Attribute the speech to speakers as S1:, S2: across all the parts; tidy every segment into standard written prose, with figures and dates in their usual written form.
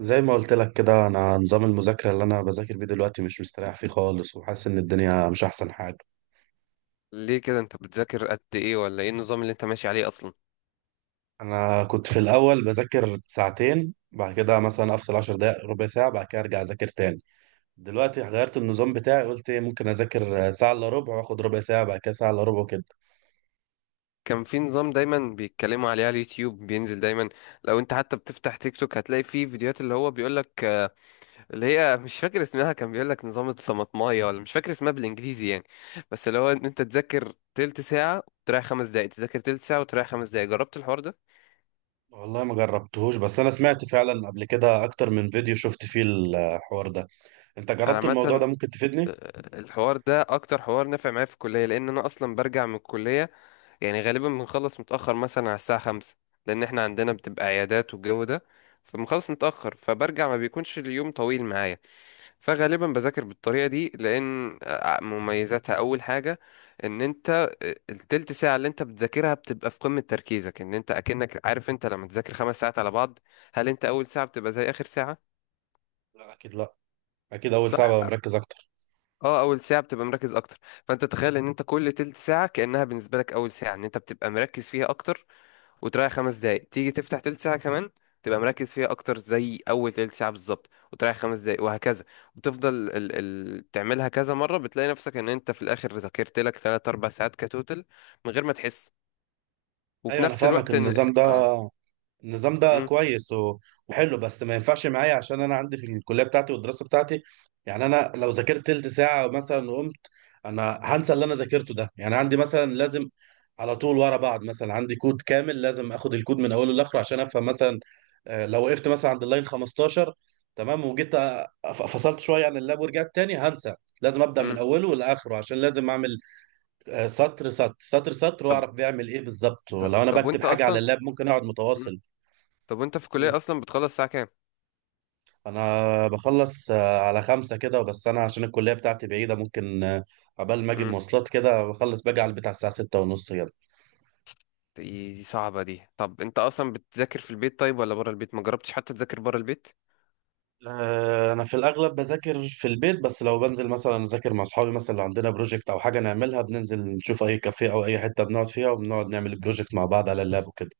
S1: زي ما قلت لك كده انا نظام المذاكره اللي انا بذاكر بيه دلوقتي مش مستريح فيه خالص، وحاسس ان الدنيا مش احسن حاجه.
S2: ليه كده؟ انت بتذاكر قد ايه، ولا ايه النظام اللي انت ماشي عليه اصلا؟
S1: انا كنت في الاول بذاكر 2 ساعتين، بعد كده مثلا افصل 10 دقائق ربع ساعه، بعد كده ارجع اذاكر تاني. دلوقتي غيرت النظام بتاعي، قلت ممكن اذاكر ساعه الا ربع، واخد ربع ساعه، بعد كده ساعه الا ربع وكده.
S2: كان في نظام دايما بيتكلموا عليه على اليوتيوب، بينزل دايما. لو انت حتى بتفتح تيك توك هتلاقي فيه فيديوهات اللي هو بيقولك، اللي هي مش فاكر اسمها، كان بيقولك نظام الطماطمايه، ولا مش فاكر اسمها بالانجليزي يعني. بس اللي هو ان انت تذاكر تلت ساعة وتريح خمس دقايق، تذاكر تلت ساعة وتريح خمس دقايق. جربت الحوار ده؟
S1: والله ما جربتهوش، بس انا سمعت فعلا قبل كده اكتر من فيديو شفت فيه الحوار ده. انت
S2: انا
S1: جربت الموضوع
S2: عامة،
S1: ده؟ ممكن تفيدني.
S2: الحوار ده اكتر حوار نافع معايا في الكليه، لان انا اصلا برجع من الكليه. يعني غالبا بنخلص متاخر، مثلا على الساعه 5، لان احنا عندنا بتبقى عيادات والجو ده. فبنخلص متاخر، فبرجع، ما بيكونش اليوم طويل معايا. فغالبا بذاكر بالطريقه دي، لان مميزاتها اول حاجه، ان انت التلت ساعه اللي انت بتذاكرها بتبقى في قمه تركيزك، ان انت اكنك عارف. انت لما تذاكر 5 ساعات على بعض، هل انت اول ساعه بتبقى زي اخر ساعه؟
S1: لا، اكيد لا. اكيد اول
S2: صح.
S1: ساعه ببقى مركز اكتر.
S2: اه، اول ساعه بتبقى مركز اكتر. فانت تخيل ان انت كل تلت ساعه كانها بالنسبه لك اول ساعه، ان انت بتبقى مركز فيها اكتر، وتريح خمس دقايق، تيجي تفتح تلت ساعه كمان، تبقى مركز فيها اكتر زي اول تلت ساعه بالظبط، وتريح خمس دقايق وهكذا. وتفضل ال تعملها كذا مره، بتلاقي نفسك ان انت في الاخر ذاكرت لك 3 4 ساعات كتوتل، من غير ما تحس. وفي
S1: ايوه انا
S2: نفس
S1: فاهمك
S2: الوقت ان
S1: النظام ده.
S2: اه
S1: النظام ده
S2: امم.
S1: كويس وحلو، بس ما ينفعش معايا عشان انا عندي في الكليه بتاعتي والدراسه بتاعتي. يعني انا لو ذاكرت تلت ساعه مثلا وقمت، انا هنسى اللي انا ذاكرته ده. يعني عندي مثلا لازم على طول ورا بعض، مثلا عندي كود كامل لازم اخد الكود من اوله لاخره عشان افهم. مثلا لو وقفت مثلا عند اللاين 15، تمام، فصلت شويه عن اللاب ورجعت تاني، هنسى. لازم ابدا من
S2: امم.
S1: اوله لاخره، عشان لازم اعمل سطر سطر
S2: طب
S1: واعرف بيعمل ايه بالظبط.
S2: طب
S1: ولو انا
S2: طب
S1: بكتب
S2: وانت
S1: حاجه على
S2: اصلا.
S1: اللاب ممكن اقعد
S2: مم.
S1: متواصل.
S2: طب وانت في الكليه اصلا بتخلص الساعه كام؟
S1: انا بخلص على 5 كده، بس انا عشان الكلية بتاعتي بعيدة، ممكن عبال ما اجيب مواصلات كده، بخلص باجي على البيت على الساعة 6:30 كده.
S2: دي دي صعبة دي. طب انت اصلا بتذاكر في البيت طيب، ولا برا البيت؟ ما جربتش حتى تذاكر برا البيت؟
S1: انا في الاغلب بذاكر في البيت، بس لو بنزل مثلا اذاكر مع اصحابي، مثلا لو عندنا بروجكت او حاجة نعملها، بننزل نشوف اي كافيه او اي حتة بنقعد فيها، وبنقعد نعمل البروجكت مع بعض على اللاب وكده.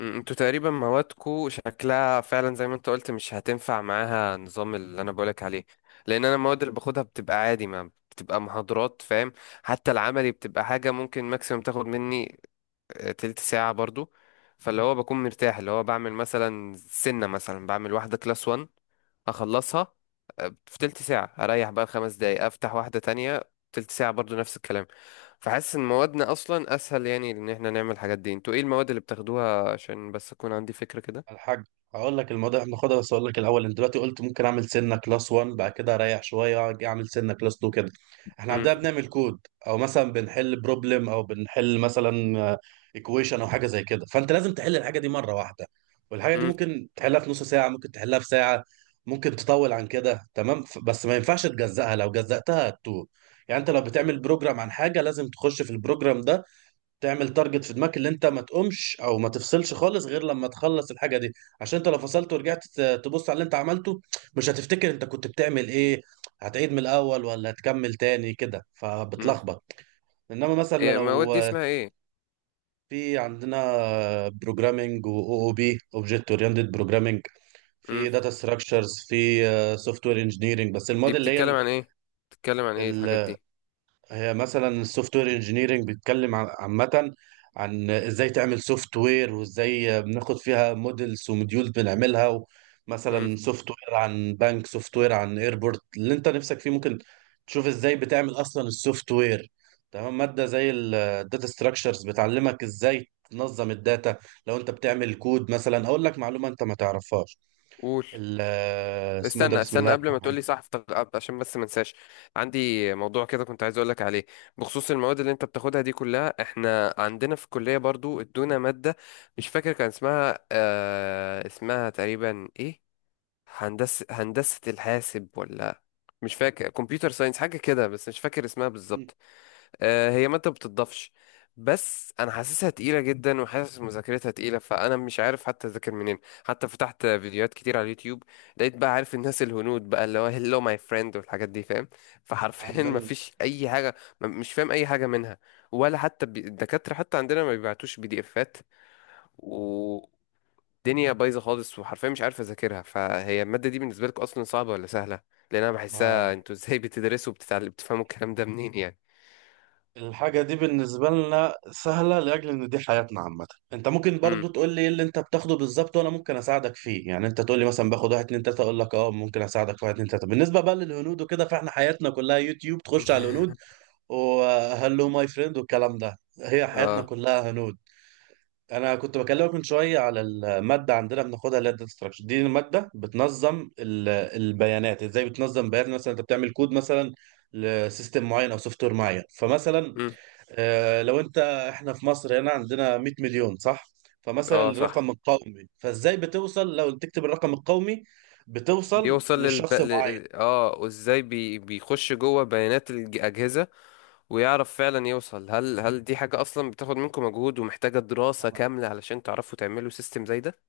S2: انتوا تقريبا موادكو شكلها فعلا زي ما انت قلت مش هتنفع معاها النظام اللي انا بقولك عليه، لان انا المواد اللي باخدها بتبقى عادي، ما بتبقى محاضرات، فاهم. حتى العملي بتبقى حاجة ممكن ماكسيموم تاخد مني تلت ساعة برضو. فاللي هو بكون مرتاح، اللي هو بعمل مثلا سنة، مثلا بعمل واحدة كلاس 1، اخلصها في تلت ساعة، اريح بقى خمس دقايق، افتح واحدة تانية تلت ساعة برضو نفس الكلام. فحاسس ان موادنا اصلا اسهل، يعني ان احنا نعمل الحاجات دي. انتوا ايه المواد اللي بتاخدوها عشان بس اكون عندي فكرة كده؟
S1: الحاج هقول لك الموضوع. احنا ناخدها، بس اقول لك الاول، انت دلوقتي قلت ممكن اعمل سنه كلاس 1 بعد كده اريح شويه اجي اعمل سنه كلاس 2 كده. احنا
S2: امم.
S1: عندنا بنعمل كود، او مثلا بنحل بروبلم، او بنحل مثلا ايكويشن او حاجه زي كده. فانت لازم تحل الحاجه دي مره واحده. والحاجه دي
S2: امم.
S1: ممكن تحلها في نص ساعه، ممكن تحلها في ساعه، ممكن تطول عن كده. تمام، بس ما ينفعش تجزأها، لو جزأتها هتتوه. يعني انت لو بتعمل بروجرام عن حاجه، لازم تخش في البروجرام ده، تعمل تارجت في دماغك اللي انت ما تقومش او ما تفصلش خالص غير لما تخلص الحاجه دي. عشان انت لو فصلت ورجعت تبص على اللي انت عملته، مش هتفتكر انت كنت بتعمل ايه. هتعيد من الاول ولا هتكمل تاني كده؟
S2: امم
S1: فبتلخبط. انما مثلا
S2: ايه المواد
S1: لو
S2: دي؟ اسمها ايه؟
S1: في عندنا، بروجرامنج و او بي اوبجكت اورينتد بروجرامنج، في
S2: امم
S1: داتا ستراكشرز، في سوفت وير انجينيرنج، بس المواد
S2: دي بتتكلم
S1: اللي
S2: عن ايه؟ بتتكلم عن ايه الحاجات
S1: هي
S2: دي؟
S1: هي مثلا السوفت وير انجينيرنج بيتكلم عامة عن ازاي تعمل سوفت وير، وازاي بناخد فيها موديلز وموديول بنعملها.
S2: امم
S1: مثلا سوفت وير عن بنك، سوفت وير عن ايربورت اللي انت نفسك فيه، ممكن تشوف ازاي بتعمل اصلا السوفت وير. تمام، مادة زي الداتا ستراكشرز بتعلمك ازاي تنظم الداتا. لو انت بتعمل كود مثلا، اقول لك معلومة انت ما تعرفهاش.
S2: قول.
S1: ال- اسمه إيه ده،
S2: استنى
S1: بسم
S2: استنى
S1: الله
S2: قبل ما
S1: الرحمن
S2: تقولي، صح. عشان بس ما انساش. عندي موضوع كده كنت عايز اقولك عليه، بخصوص المواد اللي انت بتاخدها دي كلها. احنا عندنا في الكلية برضو ادونا مادة، مش فاكر كان اسمها، اسمها تقريبا ايه؟ هندسة، الحاسب، ولا مش فاكر. كمبيوتر ساينس حاجة كده، بس مش فاكر اسمها
S1: الرحيم.
S2: بالظبط. هي مادة بتضافش، بس انا حاسسها تقيلة جدا، وحاسس مذاكرتها تقيلة، فانا مش عارف حتى اذاكر منين. حتى فتحت فيديوهات كتير على اليوتيوب، لقيت بقى، عارف، الناس الهنود بقى، اللي هو هلو ماي فريند والحاجات دي، فاهم. فحرفيا ما
S1: عندنا
S2: فيش اي حاجة. مش فاهم اي حاجة منها، ولا حتى الدكاترة حتى عندنا ما بيبعتوش بي دي افات، والدنيا بايظة خالص، وحرفيا مش عارف اذاكرها. فهي المادة دي بالنسبة لك اصلا صعبة ولا سهلة؟ لان انا بحسها، انتوا ازاي بتدرسوا وبتتعلموا، بتفهموا الكلام ده منين يعني؟
S1: الحاجة دي بالنسبة لنا سهلة، لأجل إن دي حياتنا عامة. أنت ممكن
S2: امم.
S1: برضو تقول لي إيه اللي أنت بتاخده بالظبط، وأنا ممكن أساعدك فيه. يعني أنت تقول لي مثلا باخد واحد اتنين تلاتة، أقول لك أه ممكن أساعدك في واحد اتنين تلاتة. بالنسبة بقى للهنود وكده، فإحنا حياتنا كلها يوتيوب، تخش على الهنود وهلو ماي فريند والكلام ده. هي حياتنا
S2: اه.
S1: كلها هنود. أنا كنت بكلمك من شوية على المادة عندنا بناخدها، اللي هي الداتا ستراكشر دي. المادة بتنظم البيانات، إزاي بتنظم بيانات. مثلا أنت بتعمل كود مثلا لسيستم معين أو سوفت وير معين. فمثلا
S2: مم.
S1: لو انت، احنا في مصر هنا عندنا 100 مليون، صح؟ فمثلا
S2: اه، صح.
S1: الرقم القومي، فازاي بتوصل لو تكتب الرقم القومي بتوصل
S2: بيوصل
S1: لشخص معين.
S2: وازاي بيخش جوه بيانات الأجهزة، ويعرف فعلا يوصل. هل دي حاجة أصلا بتاخد منكم مجهود ومحتاجة دراسة
S1: ما
S2: كاملة علشان تعرفوا تعملوا سيستم زي ده؟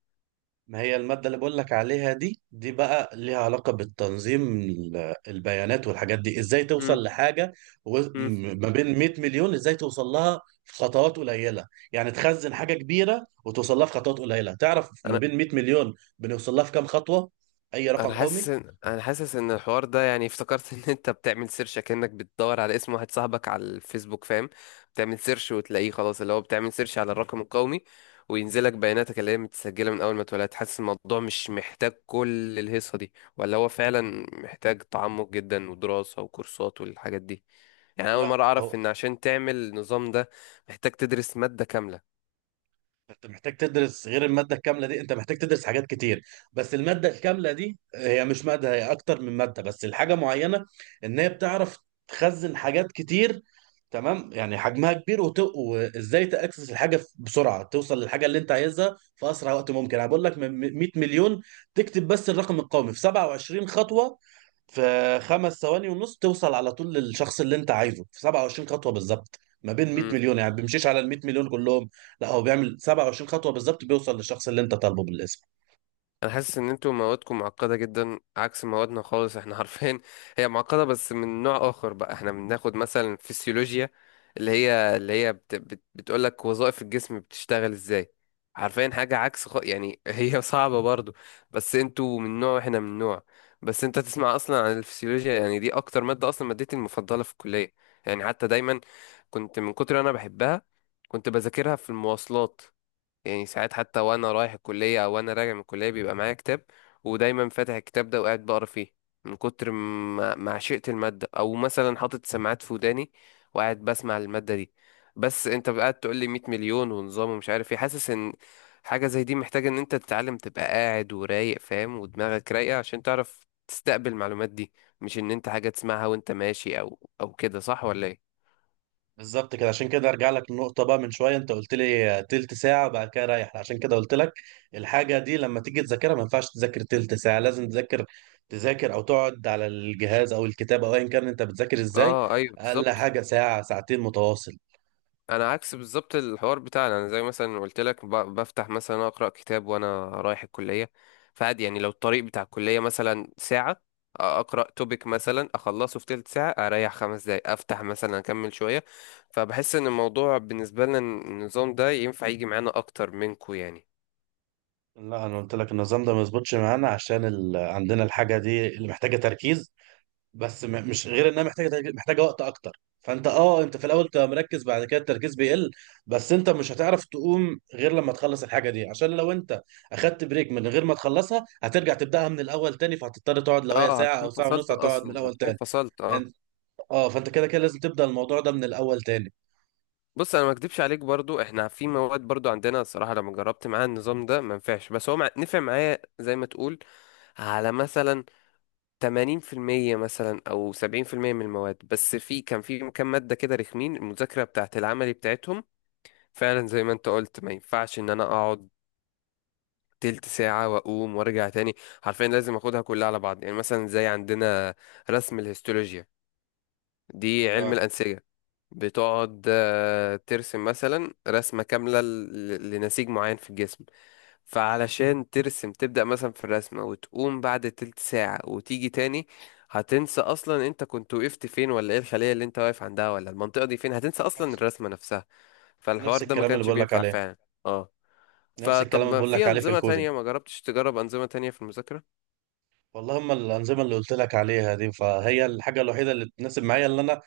S1: ما هي المادة اللي بقول لك عليها دي، دي بقى ليها علاقة بالتنظيم البيانات والحاجات دي، ازاي
S2: مم.
S1: توصل لحاجة.
S2: مم.
S1: ما بين 100 مليون ازاي توصل لها في خطوات قليلة. يعني تخزن حاجة كبيرة وتوصل لها في خطوات قليلة، تعرف ما
S2: أنا
S1: بين 100 مليون بنوصل لها في كام خطوة، اي رقم
S2: انا حاسس
S1: قومي.
S2: ان انا حاسس ان الحوار ده يعني افتكرت ان انت بتعمل سيرش كأنك بتدور على اسم واحد صاحبك على الفيسبوك، فاهم. بتعمل سيرش وتلاقيه خلاص، اللي هو بتعمل سيرش على الرقم القومي، وينزلك بياناتك اللي هي متسجلة من اول ما اتولدت. حاسس الموضوع مش محتاج كل الهيصة دي، ولا هو فعلا محتاج تعمق جدا ودراسة وكورسات والحاجات دي؟ يعني أنا اول
S1: لا،
S2: مرة اعرف
S1: هو
S2: ان عشان تعمل النظام ده محتاج تدرس مادة كاملة.
S1: انت محتاج تدرس غير المادة الكاملة دي، انت محتاج تدرس حاجات كتير. بس المادة الكاملة دي هي مش مادة، هي اكتر من مادة. بس الحاجة معينة، ان هي بتعرف تخزن حاجات كتير، تمام، يعني حجمها كبير. وت... وازاي تاكسس الحاجة بسرعة، توصل للحاجة اللي انت عايزها في اسرع وقت ممكن. انا بقول لك من 100 مليون تكتب بس الرقم القومي، في 27 خطوة في 5.5 ثواني توصل على طول للشخص اللي انت عايزه، في 27 خطوة بالظبط ما بين 100 مليون. يعني بيمشيش على ال 100 مليون كلهم، لا، هو بيعمل 27 خطوة بالظبط، بيوصل للشخص اللي انت طالبه بالاسم.
S2: انا حاسس ان انتوا موادكم معقده جدا، عكس موادنا خالص احنا عارفين. هي معقده بس من نوع اخر بقى. احنا بناخد مثلا فسيولوجيا، اللي هي بت بت بتقول لك وظائف الجسم بتشتغل ازاي، عارفين حاجه عكس، يعني هي صعبه برضو. بس انتوا من نوع، احنا من نوع. بس انت تسمع اصلا عن الفسيولوجيا، يعني دي اكتر ماده اصلا، مادتي المفضله في الكليه. يعني حتى دايما كنت، من كتر انا بحبها كنت بذاكرها في المواصلات. يعني ساعات، حتى وانا رايح الكلية او وانا راجع من الكلية، بيبقى معايا كتاب، ودايما فاتح الكتاب ده وقاعد بقرا فيه، من كتر ما عشقت المادة. او مثلا حاطط سماعات في وداني، وقاعد بسمع المادة دي. بس انت قاعد تقول لي 100 مليون ونظام ومش عارف ايه، حاسس ان حاجة زي دي محتاجة ان انت تتعلم، تبقى قاعد ورايق فاهم ودماغك رايقة عشان تعرف تستقبل المعلومات دي. مش ان انت حاجة تسمعها وانت ماشي او كده، صح ولا ايه؟
S1: بالظبط كده. عشان كده ارجع لك النقطة بقى من شوية، انت قلت لي تلت ساعة بعد كده رايح. عشان كده قلت لك الحاجة دي لما تيجي تذاكرها ما ينفعش تذاكر تلت ساعة، لازم تذاكر او تقعد على الجهاز او الكتاب او ايا كان انت بتذاكر ازاي،
S2: اه، ايوه،
S1: اقل
S2: بالظبط.
S1: حاجة ساعة ساعتين متواصل.
S2: انا عكس بالظبط الحوار بتاعنا، انا زي مثلا قلت لك، بفتح مثلا اقرا كتاب وانا رايح الكليه. فعادي يعني، لو الطريق بتاع الكليه مثلا ساعه، اقرا توبيك مثلا اخلصه في تلت ساعه، اريح خمس دقايق، افتح مثلا اكمل شويه. فبحس ان الموضوع بالنسبه لنا النظام ده ينفع يجي معانا اكتر منكو يعني.
S1: لا انا قلت لك النظام ده ما يظبطش معانا، عشان عندنا الحاجة دي اللي محتاجة تركيز. بس مش غير انها محتاجه محتاجه وقت اكتر. فانت اه، انت في الاول تبقى مركز بعد كده التركيز بيقل، بس انت مش هتعرف تقوم غير لما تخلص الحاجه دي. عشان لو انت اخدت بريك من غير ما تخلصها، هترجع تبداها من الاول تاني. فهتضطر تقعد، لو هي
S2: اه،
S1: ساعه
S2: هتكون
S1: او ساعه ونص،
S2: فصلت
S1: هتقعد من
S2: اصلا،
S1: الاول
S2: هتكون
S1: تاني.
S2: فصلت، اه.
S1: انت اه، فانت كده كده لازم تبدا الموضوع ده من الاول تاني.
S2: بص، انا ما اكدبش عليك. برضو احنا في مواد، برضو عندنا الصراحه لما جربت معاها النظام ده ما نفعش، بس هو نفع معايا زي ما تقول، على مثلا 80%، مثلا أو 70% من المواد. بس كان في كام مادة كده رخمين، المذاكرة بتاعت العملي بتاعتهم فعلا زي ما أنت قلت ما ينفعش إن أنا أقعد تلت ساعة وأقوم وأرجع تاني. حرفيا لازم أخدها كلها على بعض، يعني مثلا زي عندنا رسم الهيستولوجيا، دي علم
S1: اه.
S2: الأنسجة، بتقعد ترسم مثلا رسمة كاملة لنسيج معين في الجسم. فعلشان ترسم تبدأ مثلا في الرسمة، وتقوم بعد تلت ساعة وتيجي تاني، هتنسى أصلا أنت كنت وقفت فين، ولا إيه الخلية اللي أنت واقف عندها، ولا المنطقة دي فين. هتنسى أصلا
S1: نفس
S2: الرسمة نفسها. فالحوار
S1: نفس
S2: ده ما
S1: الكلام اللي
S2: كانش
S1: بقول لك
S2: بينفع
S1: عليه.
S2: فعلا. اه.
S1: نفس
S2: فطب،
S1: الكلام اللي
S2: ما
S1: بقول لك
S2: في
S1: عليه في
S2: أنظمة
S1: الكودينج.
S2: تانية؟ ما جربتش تجرب أنظمة تانية في المذاكرة؟
S1: والله هم الانظمه اللي قلت لك عليها دي، فهي الحاجه الوحيده اللي تناسب معايا، اللي انا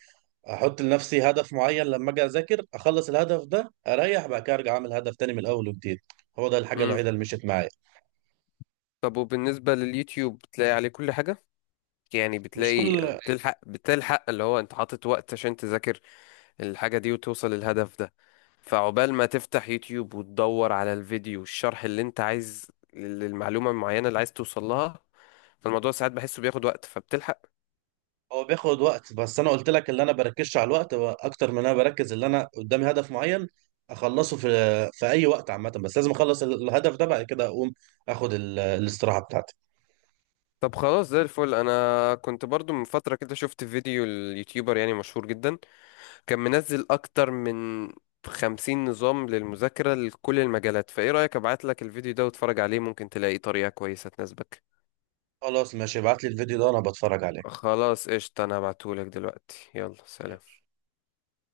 S1: احط لنفسي هدف معين لما اجي اذاكر، اخلص الهدف ده اريح، بعد كده ارجع اعمل هدف تاني من الاول وجديد. هو ده الحاجه
S2: امم
S1: الوحيده اللي مشيت معايا.
S2: طب وبالنسبة لليوتيوب بتلاقي عليه كل حاجة؟ يعني
S1: مش
S2: بتلاقي،
S1: كل،
S2: بتلحق اللي هو أنت حاطط وقت عشان تذاكر الحاجة دي وتوصل للهدف ده؟ فعقبال ما تفتح يوتيوب وتدور على الفيديو والشرح اللي انت عايز للمعلومة المعينة اللي عايز توصل لها، فالموضوع ساعات بحسه بياخد وقت، فبتلحق؟
S1: هو بياخد وقت، بس انا قلت لك اللي انا بركزش على الوقت، هو اكتر من انا بركز اللي انا قدامي هدف معين اخلصه في في اي وقت عامه. بس لازم اخلص الهدف ده بعد كده اقوم اخد الاستراحه بتاعتي.
S2: طب خلاص زي الفل. انا كنت برضو من فترة كده شفت فيديو اليوتيوبر، يعني مشهور جدا، كان منزل اكتر من 50 نظام للمذاكرة لكل المجالات. فايه رأيك ابعت لك الفيديو ده واتفرج عليه؟ ممكن تلاقي طريقة كويسة تناسبك.
S1: خلاص ماشي، ابعت لي الفيديو ده انا بتفرج عليه.
S2: خلاص قشطة، انا هبعتهولك دلوقتي. يلا، سلام.